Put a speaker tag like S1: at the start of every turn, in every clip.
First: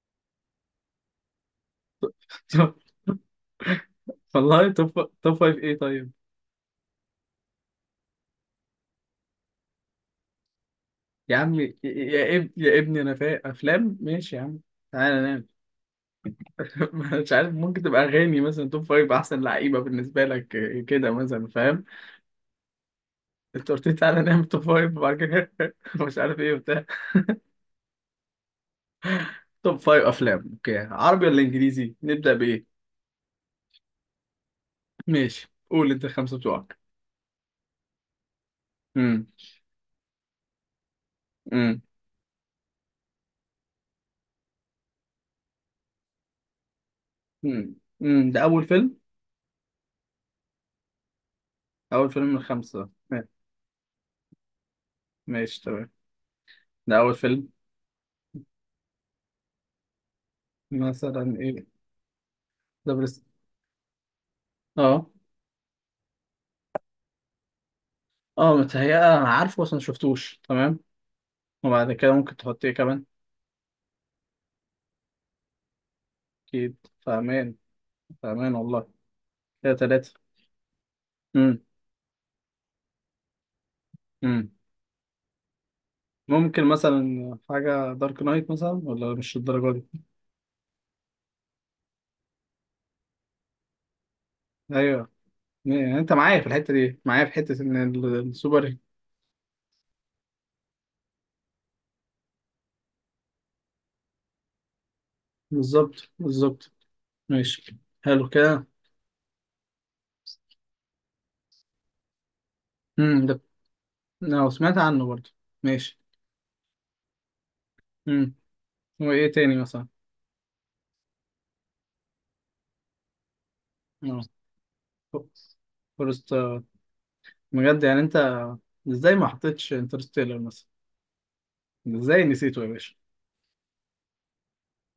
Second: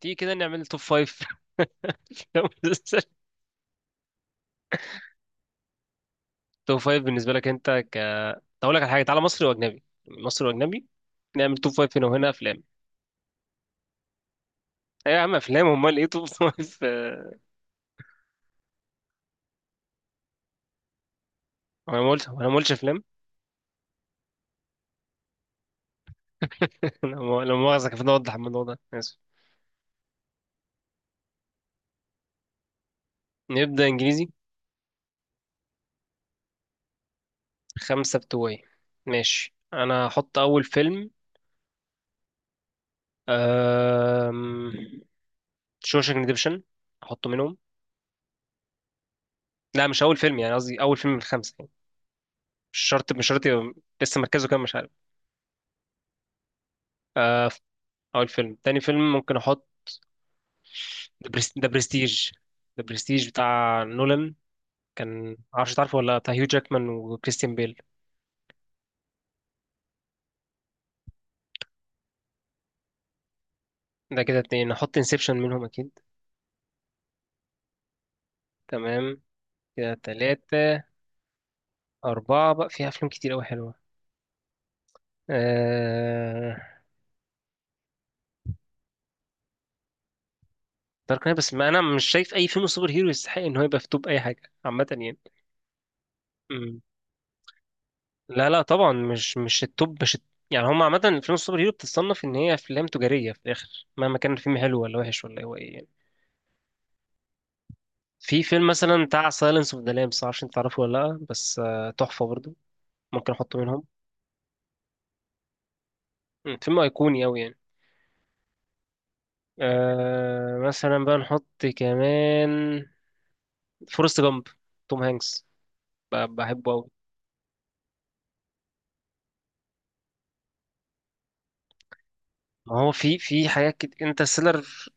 S1: تيجي كده نعمل توب فايف.
S2: طب- والله توب فايف ايه؟ طيب
S1: توب فايف بالنسبة لك أنت، أقول لك على حاجة. تعالى، مصري وأجنبي، مصري وأجنبي.
S2: يا
S1: نعمل
S2: عم
S1: توب
S2: يا
S1: فايف هنا وهنا
S2: يا اب
S1: أفلام.
S2: يا ابني انا فايق افلام، ماشي يا عم.
S1: أيوة
S2: تعالى
S1: يا عم،
S2: نام.
S1: أفلام، أمال إيه توب فايف؟
S2: مش عارف، ممكن تبقى اغاني مثلا. توب فايف احسن لعيبه بالنسبه لك، إيه كده مثلا فاهم؟
S1: أنا ما قلتش أفلام.
S2: انت قلت لي تعالى نام توب فايف وبعد كده مش عارف ايه وبتاع.
S1: لما مؤاخذة، كان المفروض أوضح الموضوع ده. آسف.
S2: توب فايف افلام. اوكي، عربي ولا انجليزي؟ نبدا بايه؟
S1: نبدأ إنجليزي.
S2: ماشي، قول انت الخمسه بتوعك.
S1: خمسة بتوعي.
S2: امم
S1: ماشي، أنا هحط أول فيلم.
S2: امم
S1: أم... شوشنج ريديمشن. أحطه منهم.
S2: امم ده اول فيلم؟
S1: لا، مش أول فيلم، يعني قصدي أول فيلم من الخمسة يعني.
S2: اول فيلم من
S1: مش
S2: الخمسه.
S1: شرط، مش شرط لسه مركزه كام، مش عارف.
S2: ماشي تمام، ده اول فيلم.
S1: آه. اول فيلم، تاني فيلم ممكن احط
S2: مثلا ايه؟
S1: ذا برستيج. ذا
S2: ده برس،
S1: برستيج بتاع نولان.
S2: اه.
S1: كان معرفش تعرفه ولا لأ، بتاع هيو جاكمان وكريستيان بيل.
S2: اه متهيأ انا عارفه بس ما شفتوش، تمام. وبعد كده ممكن تحط ايه كمان؟
S1: ده كده اتنين، نحط انسبشن منهم اكيد.
S2: اكيد. فاهمان، فاهمان والله.
S1: تمام،
S2: كده
S1: كده
S2: تلاتة.
S1: تلاتة.
S2: امم
S1: أربعة بقى فيها أفلام كتير أوي حلوة.
S2: امم
S1: آه...
S2: ممكن مثلا حاجة دارك نايت مثلا؟ ولا مش الدرجة دي؟
S1: دارك نايت، بس ما أنا مش شايف أي فيلم سوبر هيرو يستحق إن هو يبقى في توب أي حاجة عامة
S2: ايوه.
S1: يعني.
S2: يعني انت معايا في الحتة
S1: مم.
S2: دي، معايا في حتة ان
S1: لا، لا،
S2: السوبر.
S1: طبعا، مش التوب، مش الت... يعني هم عامة. فيلم السوبر هيرو بتتصنف إن هي أفلام تجارية في الآخر مهما كان الفيلم حلو ولا وحش ولا هو إيه يعني.
S2: بالظبط، بالظبط. ماشي، حلو
S1: في فيلم
S2: كده.
S1: مثلا بتاع سايلنس اوف ذا لامبس، معرفش انت تعرفه ولا لا، بس تحفة برضو. ممكن
S2: ده
S1: احطه منهم.
S2: انا سمعت عنه برضه. ماشي.
S1: فيلم ايقوني اوي يعني.
S2: امم وايه تاني مثلا؟
S1: مثلا بقى نحط كمان فورست
S2: اه
S1: جامب، توم هانكس.
S2: فورست.
S1: بحبه اوي.
S2: بجد يعني انت، ازاي ما حطيتش انترستيلر مثلا؟ ازاي نسيته يا
S1: ما هو
S2: باشا؟
S1: في حاجات كده، انترستيلر.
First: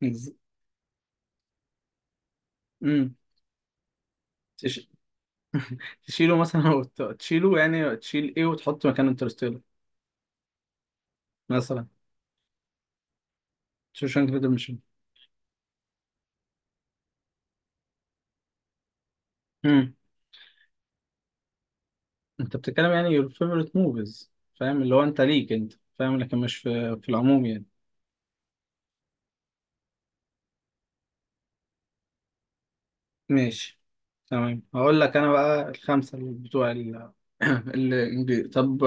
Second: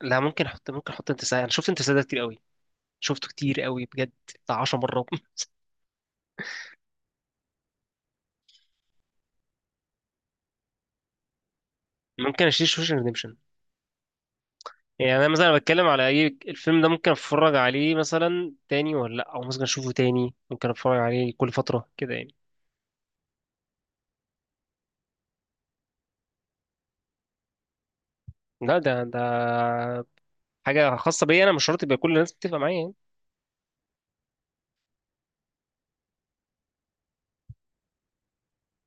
S1: لا،
S2: بز-
S1: ممكن احط انترستيلر، انا شفت انترستيلر كتير قوي.
S2: مم.
S1: شفته كتير قوي بجد. بتاع 10
S2: تش...
S1: مرات.
S2: تشيله مثلا؟ أو تشيله، يعني تشيل ايه وتحط مكان انترستيلر مثلا؟
S1: ممكن اشيل شوشن ريديمشن.
S2: شوشانك ريدمشن.
S1: يعني انا مثلا بتكلم على اي الفيلم ده ممكن اتفرج عليه مثلا تاني ولا لا، او ممكن اشوفه
S2: امم
S1: تاني، ممكن اتفرج عليه كل فتره كده يعني.
S2: انت بتتكلم يعني your favorite movies، فاهم اللي هو انت ليك انت، فاهم؟ لكن مش في العموم يعني.
S1: لا، ده حاجة خاصة بيا، أنا مش شرط يبقى كل الناس بتتفق معايا يعني.
S2: ماشي تمام، هقول لك انا بقى الخمسة اللي بتوع الانجليزي. طب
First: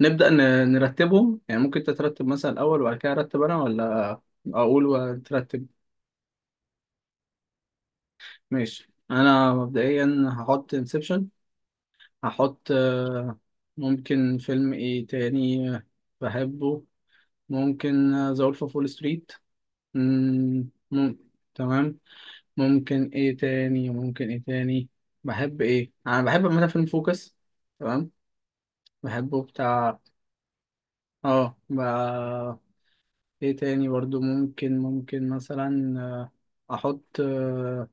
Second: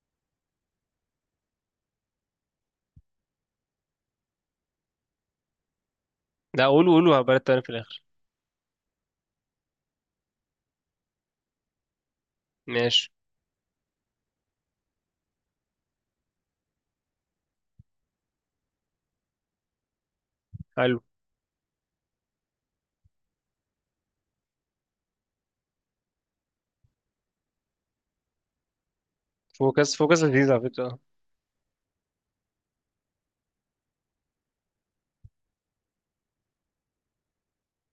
S2: نبدأ ن... نرتبهم يعني، ممكن انت ترتب مثلا الاول وبعد كده ارتب انا، ولا اقول وترتب؟
S1: لا، قولوا قولوا، هبقى أنا في الآخر.
S2: ماشي، انا مبدئيا هحط انسبشن. هحط
S1: ماشي.
S2: ممكن فيلم ايه تاني، بحبه. ممكن ذا وولف اوف وول ستريت. مم،
S1: حلو.
S2: مم، تمام. ممكن ايه تاني، ممكن ايه تاني؟ بحب ايه، انا بحب عامه فيلم فوكس، تمام، بحبه
S1: فوكس،
S2: بتاع.
S1: فوكس لذيذ على فكرة.
S2: اه ب... ايه تاني برضو؟ ممكن، ممكن مثلا احط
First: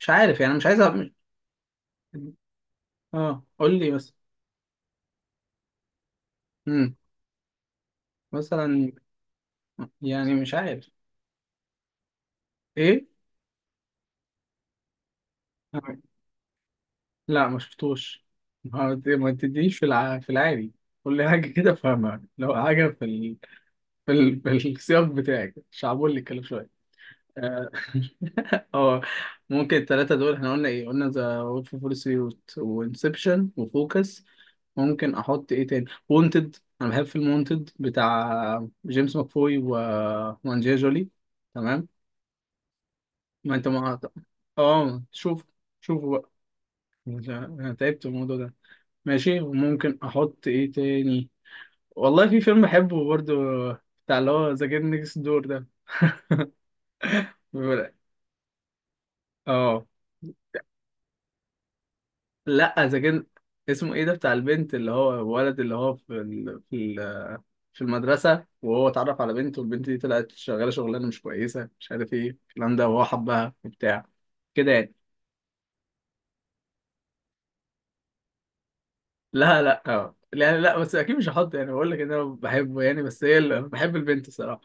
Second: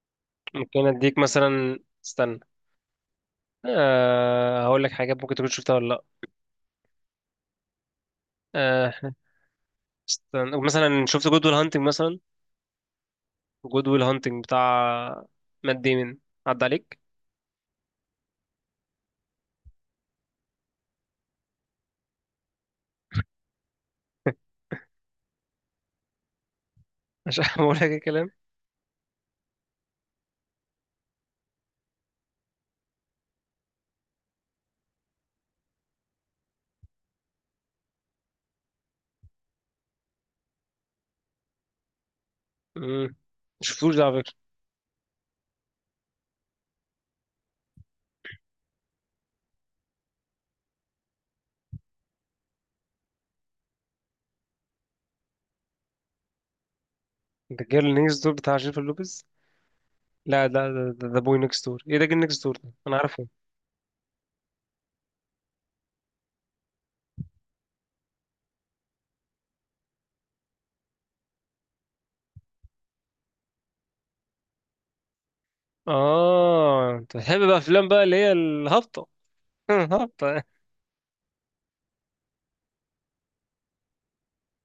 S2: مش عارف يعني، مش عايز
S1: ممكن أديك مثلا، استنى.
S2: اه قول لي بس.
S1: هقول لك حاجات ممكن تكون شفتها ولا لأ.
S2: مم. مثلا،
S1: أه
S2: يعني مش
S1: استنى،
S2: عارف
S1: مثلا شفت جود ويل هانتنج مثلا؟
S2: ايه.
S1: جود ويل هانتنج بتاع مات ديمن، عدى عليك؟
S2: لا ما شفتوش. ما ما تديش في في العادي. قول لي حاجه كده فاهمها، لو حاجه في في السياق بتاعك، شعبولي الكلام شويه.
S1: مش
S2: اه،
S1: هقول لك الكلام.
S2: آه، ممكن الثلاثه دول. احنا قلنا ايه؟ قلنا ذا وولف اوف وول ستريت وانسبشن وفوكس. ممكن احط ايه تاني؟ وونتد، انا بحب فيلم وونتد بتاع جيمس ماكفوي و وانجيا جولي. تمام.
S1: مم.
S2: ما انت
S1: شفتوش
S2: ما
S1: ده على فكرة.
S2: اه شوف، شوفوا بقى، انا تعبت من الموضوع ده. ماشي وممكن احط ايه تاني؟ والله في فيلم بحبه برضو، بتاع اللي هو ذا جيم نيكست دور ده.
S1: ده
S2: بيقول-
S1: جيرل نيكست دور بتاع جينيفر لوبيز.
S2: اه
S1: لا، لا، ده ذا بوي نيكست دور، ايه ده، جيرل نيكست دور ده
S2: لا ذا
S1: انا
S2: جيم،
S1: عارفه.
S2: اسمه ايه ده، بتاع البنت، اللي هو الولد اللي هو في في المدرسة، وهو اتعرف على بنت والبنت دي طلعت شغالة شغلانة مش كويسة مش عارف ايه الكلام ده، وهو حبها وبتاع كده يعني.
S1: اه، انت بتحب بقى افلام بقى اللي هي الهابطه.
S2: لا لا اه،
S1: هابطه.
S2: لا لا، بس اكيد مش هحط، يعني بقول لك ان انا بحبه يعني بس هي اللي بحب البنت الصراحة.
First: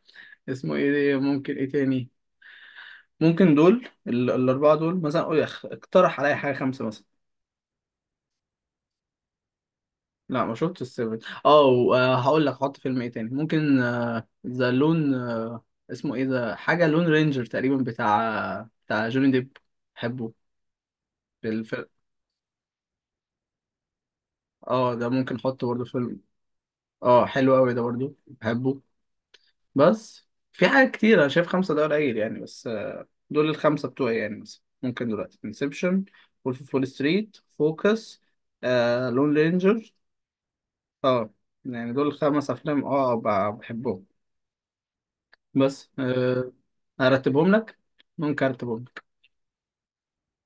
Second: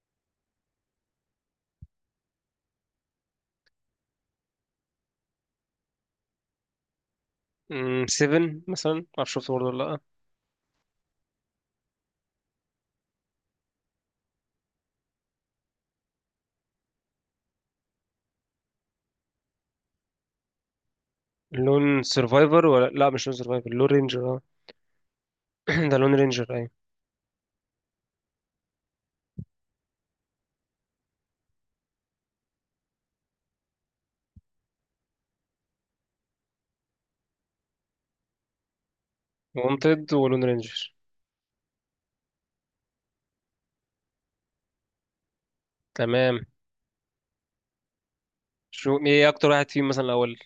S2: اسمه ايه ده؟ ممكن ايه تاني؟ ممكن دول الأربعة دول مثلا، قول اقترح عليا حاجة خمسة مثلا.
S1: 7 مثلا، ما اعرفش شفته برضه ولا لا.
S2: لا ما شفتش السيفن. هقول لك حط فيلم ايه تاني. ممكن ذا لون اسمه ايه ده، حاجة لون رينجر تقريبا، بتاع جوني ديب. بحبه الفيلم.
S1: لون سيرفايفر ولا لا، مش لون سيرفايفر، لون رينجر، اه.
S2: اه ده ممكن احطه برضه
S1: ده لون
S2: فيلم.
S1: رينجر ايوه.
S2: اه حلو قوي ده برضه بحبه. بس في حاجات كتير انا شايف خمسة ده قليل يعني، بس دول الخمسة بتوعي يعني. مثلا ممكن دلوقتي انسبشن، وولف اوف وول ستريت، فوكس، لون رينجر.
S1: وونتد ولون رينجر.
S2: اه. يعني دول خمس افلام اه بحبهم، بس
S1: تمام.
S2: ارتبهم لك، ممكن ارتبهم لك.
S1: ايه اكتر واحد فيهم مثلا الاول،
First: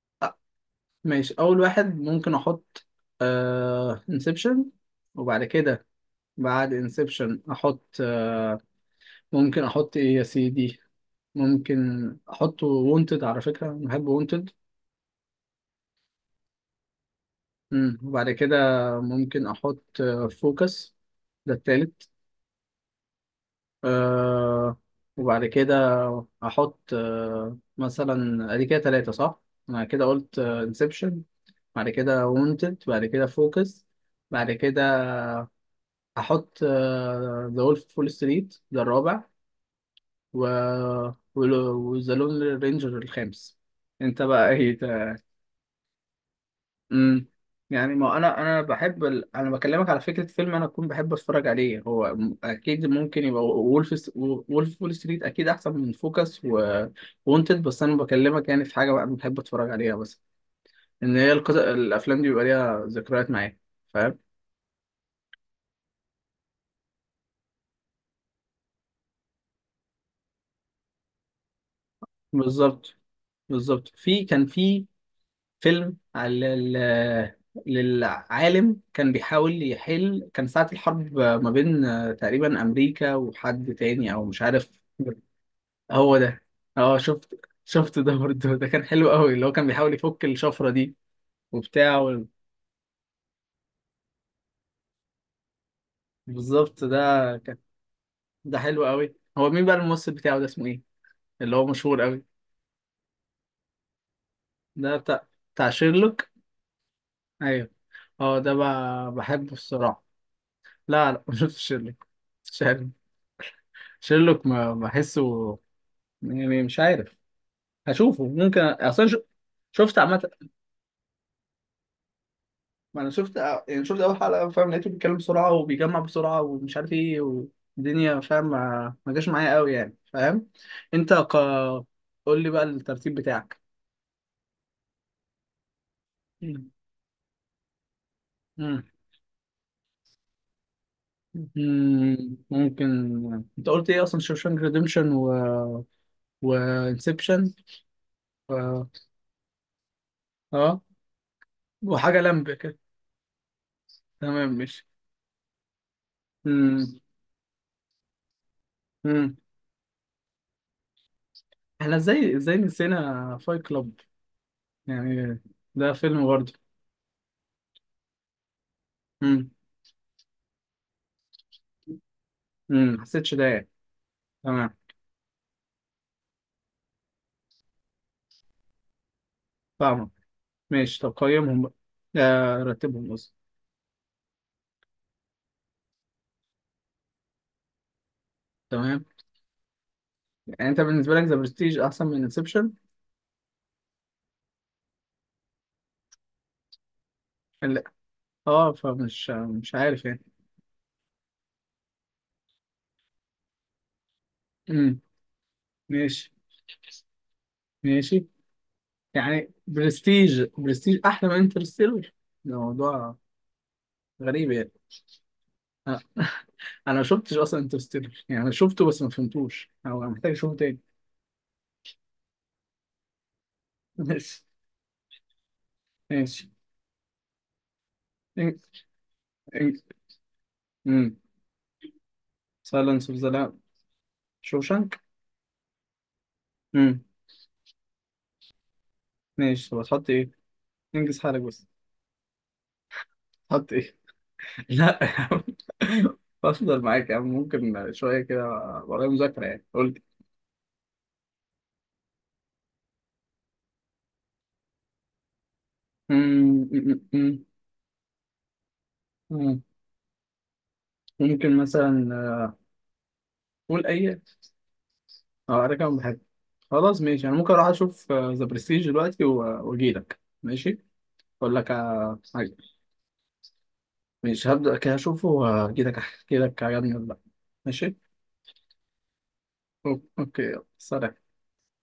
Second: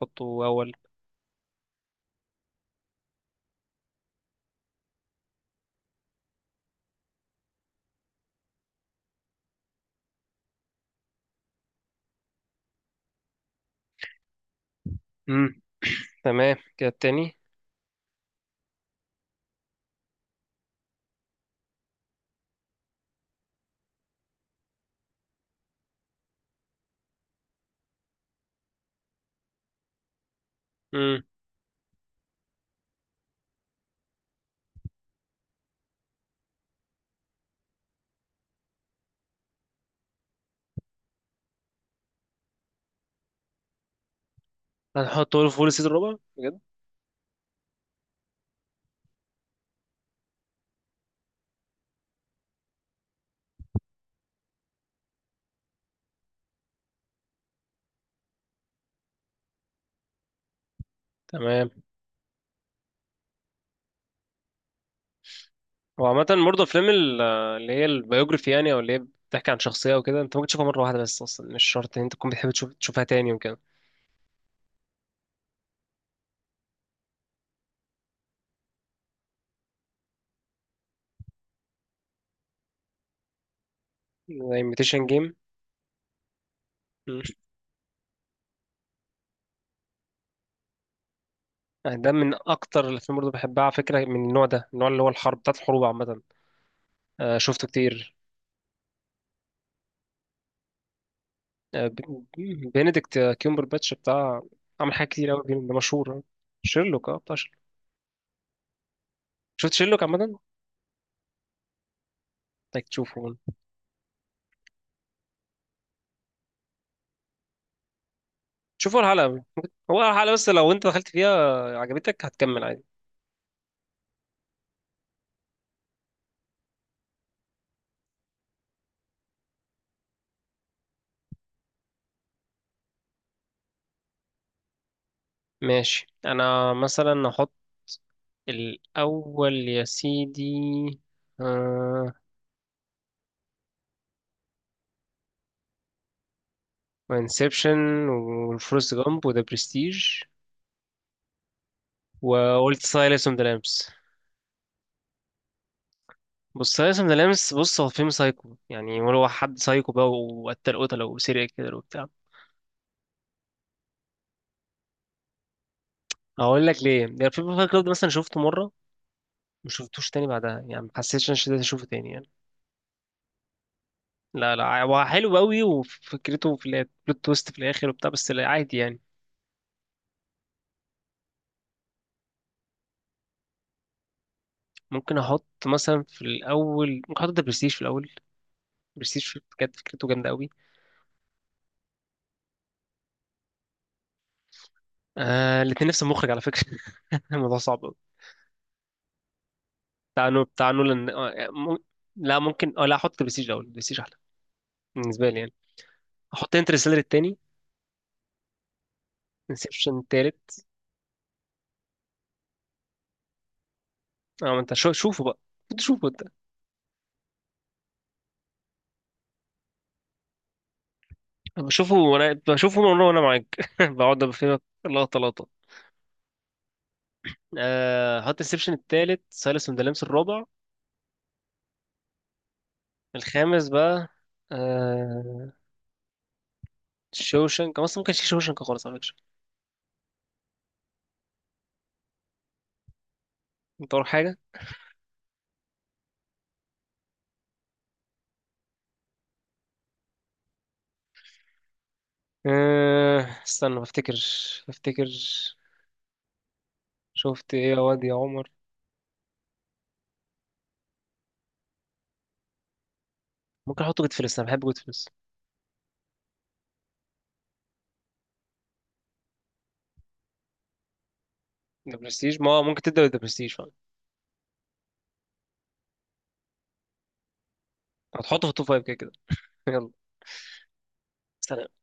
S1: حطه
S2: آه،
S1: اول.
S2: ماشي، اول واحد ممكن احط آه انسبشن. وبعد كده بعد انسبشن احط ممكن احط ايه يا سيدي؟ ممكن احط وونتد، على فكرة أنا بحب وونتد.
S1: امم. تمام، كده التاني.
S2: وبعد كده ممكن احط فوكس، ده التالت آه. وبعد كده هحط آه مثلا، ادي كده تلاتة صح؟ انا كده قلت انسبشن،
S1: امم.
S2: بعد كده وونتد، بعد كده فوكس، بعد كده هحط ذا وولف فول ستريت ده الرابع، و وذا لون رينجر الخامس. انت بقى ايه؟
S1: هنحطه له فول السيزون الرابع بجد.
S2: امم يعني ما انا انا بحب انا بكلمك على فكره، فيلم انا اكون بحب اتفرج عليه، هو اكيد ممكن يبقى وولف وول ستريت اكيد احسن من فوكس و وونتد، بس انا بكلمك يعني في حاجه بقى بحب اتفرج عليها، بس ان هي
S1: تمام.
S2: الافلام دي بيبقى ليها ذكريات معايا، فاهم؟
S1: هو عامة برضه أفلام اللي هي البيوجرافي، يعني أو اللي هي بتحكي عن شخصية وكده، أنت ممكن تشوفها مرة واحدة بس، أصلا مش شرط إن أنت تكون بتحب تشوف
S2: بالظبط،
S1: تشوفها تاني وكده.
S2: بالظبط. كان في فيلم على للعالم، كان بيحاول يحل، كان ساعة الحرب ما بين تقريبا أمريكا وحد تاني أو مش
S1: زي
S2: عارف.
S1: imitation game.
S2: هو ده، اه.
S1: مم.
S2: شفت، شفت ده برضه، ده كان حلو قوي، اللي هو كان بيحاول يفك الشفرة دي وبتاع
S1: ده من اكتر الافلام برضه بحبها على فكره، من النوع ده، النوع اللي هو الحرب بتاعت الحروب عامه.
S2: بالظبط ده
S1: آه،
S2: كان،
S1: شفته كتير.
S2: ده حلو قوي. هو مين بقى الممثل بتاعه ده، اسمه ايه، اللي هو
S1: آه،
S2: مشهور قوي؟
S1: بنديكت كيمبر باتش بتاع، عمل
S2: ده
S1: حاجات
S2: بتاع،
S1: كتير قوي،
S2: بتاع
S1: ده مشهور.
S2: شيرلوك.
S1: شيرلوك، اه، بتاع شيرلوك.
S2: ايوه اه، ده بحبه
S1: شفت
S2: الصراحة.
S1: شيرلوك عامه؟
S2: لا لا ما شفتش شيرلوك.
S1: انك
S2: شيرلوك
S1: تشوفه.
S2: شيرلوك ما بحسه يعني، مش عارف، هشوفه ممكن
S1: شوفوا
S2: اصلا.
S1: الحلقه،
S2: شفت
S1: هو
S2: عامة،
S1: الحلقه بس لو انت دخلت فيها عجبتك هتكمل عادي.
S2: ما انا شفت يعني، شفت اول حلقه، فاهم؟ لقيته بيتكلم بسرعه وبيجمع بسرعه ومش عارف ايه والدنيا، فاهم؟ ما ما جاش معايا قوي يعني، فاهم؟ انت قول لي بقى الترتيب بتاعك.
S1: ماشي،
S2: مم.
S1: انا مثلا احط
S2: مم.
S1: الاول يا سيدي، آه...
S2: ممكن، انت قلت ايه اصلا؟ شوشانك ريديمشن و وانسبشن
S1: انسبشن،
S2: و
S1: وفورست جامب، وذا برستيج،
S2: اه وحاجه لمبه كده.
S1: وقلت سايلنس اوف ذا لامبس.
S2: تمام ماشي.
S1: بص
S2: مم.
S1: سايلنس اوف ذا لامبس، بص، هو فيلم سايكو يعني، هو
S2: مم.
S1: حد سايكو بقى، وقتل قتلة وسيريال كده
S2: احنا
S1: وبتاع.
S2: ازاي، ازاي نسينا فايت كلاب؟ يعني ده فيلم برضه.
S1: هقول لك ليه، يعني الفيلم فايت كلاب ده مثلا شفته مرة،
S2: مم.
S1: ما شفتوش تاني بعدها يعني، ما حسيتش ان انا اشوفه تاني يعني.
S2: حسيتش ده يعني.
S1: لا،
S2: تمام،
S1: لا، هو حلو قوي وفكرته في البلوت تويست في الاخر وبتاع، بس لا عادي يعني.
S2: فاهمك. ماشي، طب قيمهم بقى، آه رتبهم قصدي.
S1: ممكن احط مثلا في الاول، ممكن احط ده برستيج في الاول.
S2: تمام.
S1: برستيج، بجد فكرته جامده قوي.
S2: يعني انت بالنسبه لك ذا برستيج احسن من انسبشن؟
S1: آه، الاثنين نفس المخرج على فكره. الموضوع
S2: لا
S1: صعب.
S2: اه، فمش، مش عارف يعني.
S1: بتاع نولان، يعني لا ممكن، لا، احط برستيج الاول، برستيج احلى
S2: امم
S1: بالنسبه لي يعني.
S2: ماشي
S1: احط انترستيلر التاني.
S2: ماشي. يعني
S1: انسبشن
S2: برستيج،
S1: التالت.
S2: برستيج احلى من انترستيلر، ده موضوع
S1: اه،
S2: غريب
S1: ما
S2: يعني.
S1: انت شوفوا بقى، انت
S2: انا
S1: شوفوا انت.
S2: أنا ما شفتش اصلا انترستيلر، يعني انا شفته بس ما فهمتوش، او أنا محتاج اشوفه تاني.
S1: بشوفه وانا بشوفه من ورا وانا معاك. بقعد بفهمك لقطه لقطه.
S2: ماشي ماشي.
S1: احط انسبشن التالت، سايلنس اوف ذا لامس الرابع.
S2: امم سايلنس اوف ذا لام،
S1: الخامس بقى،
S2: شوشانك.
S1: آه...
S2: امم
S1: شوشنك اصلا، ممكن شوشنك خالص على فكره.
S2: ماشي طب هتحط ايه؟ انجز حالك بس، هتحط
S1: انت
S2: ايه؟
S1: وراك حاجه؟
S2: لا يا عم، بفضل معاك يا عم، ممكن شوية كده، ورايا مذاكرة يعني قلت.
S1: آه... استنى، بفتكر. بفتكر. شفت ايه يا واد يا عمر؟
S2: ممكن مثلا،
S1: ممكن
S2: قول
S1: احطه، جود
S2: أي،
S1: فلس، انا بحب جود.
S2: أه أنا كمان بحب. خلاص ماشي، أنا ممكن أروح أشوف ذا برستيج دلوقتي وأجيلك، ماشي أقول لك
S1: ذا برستيج،
S2: حاجة.
S1: ما ممكن تبدأ بذا برستيج فعلا.
S2: ماشي هبدأ كده، أشوفه وأجيلك أحكي لك عجبني ولا لأ. ماشي.
S1: هتحطه في التوب فايف كده كده. يلا.
S2: أوكي، يلا. سلام.
S1: سلام.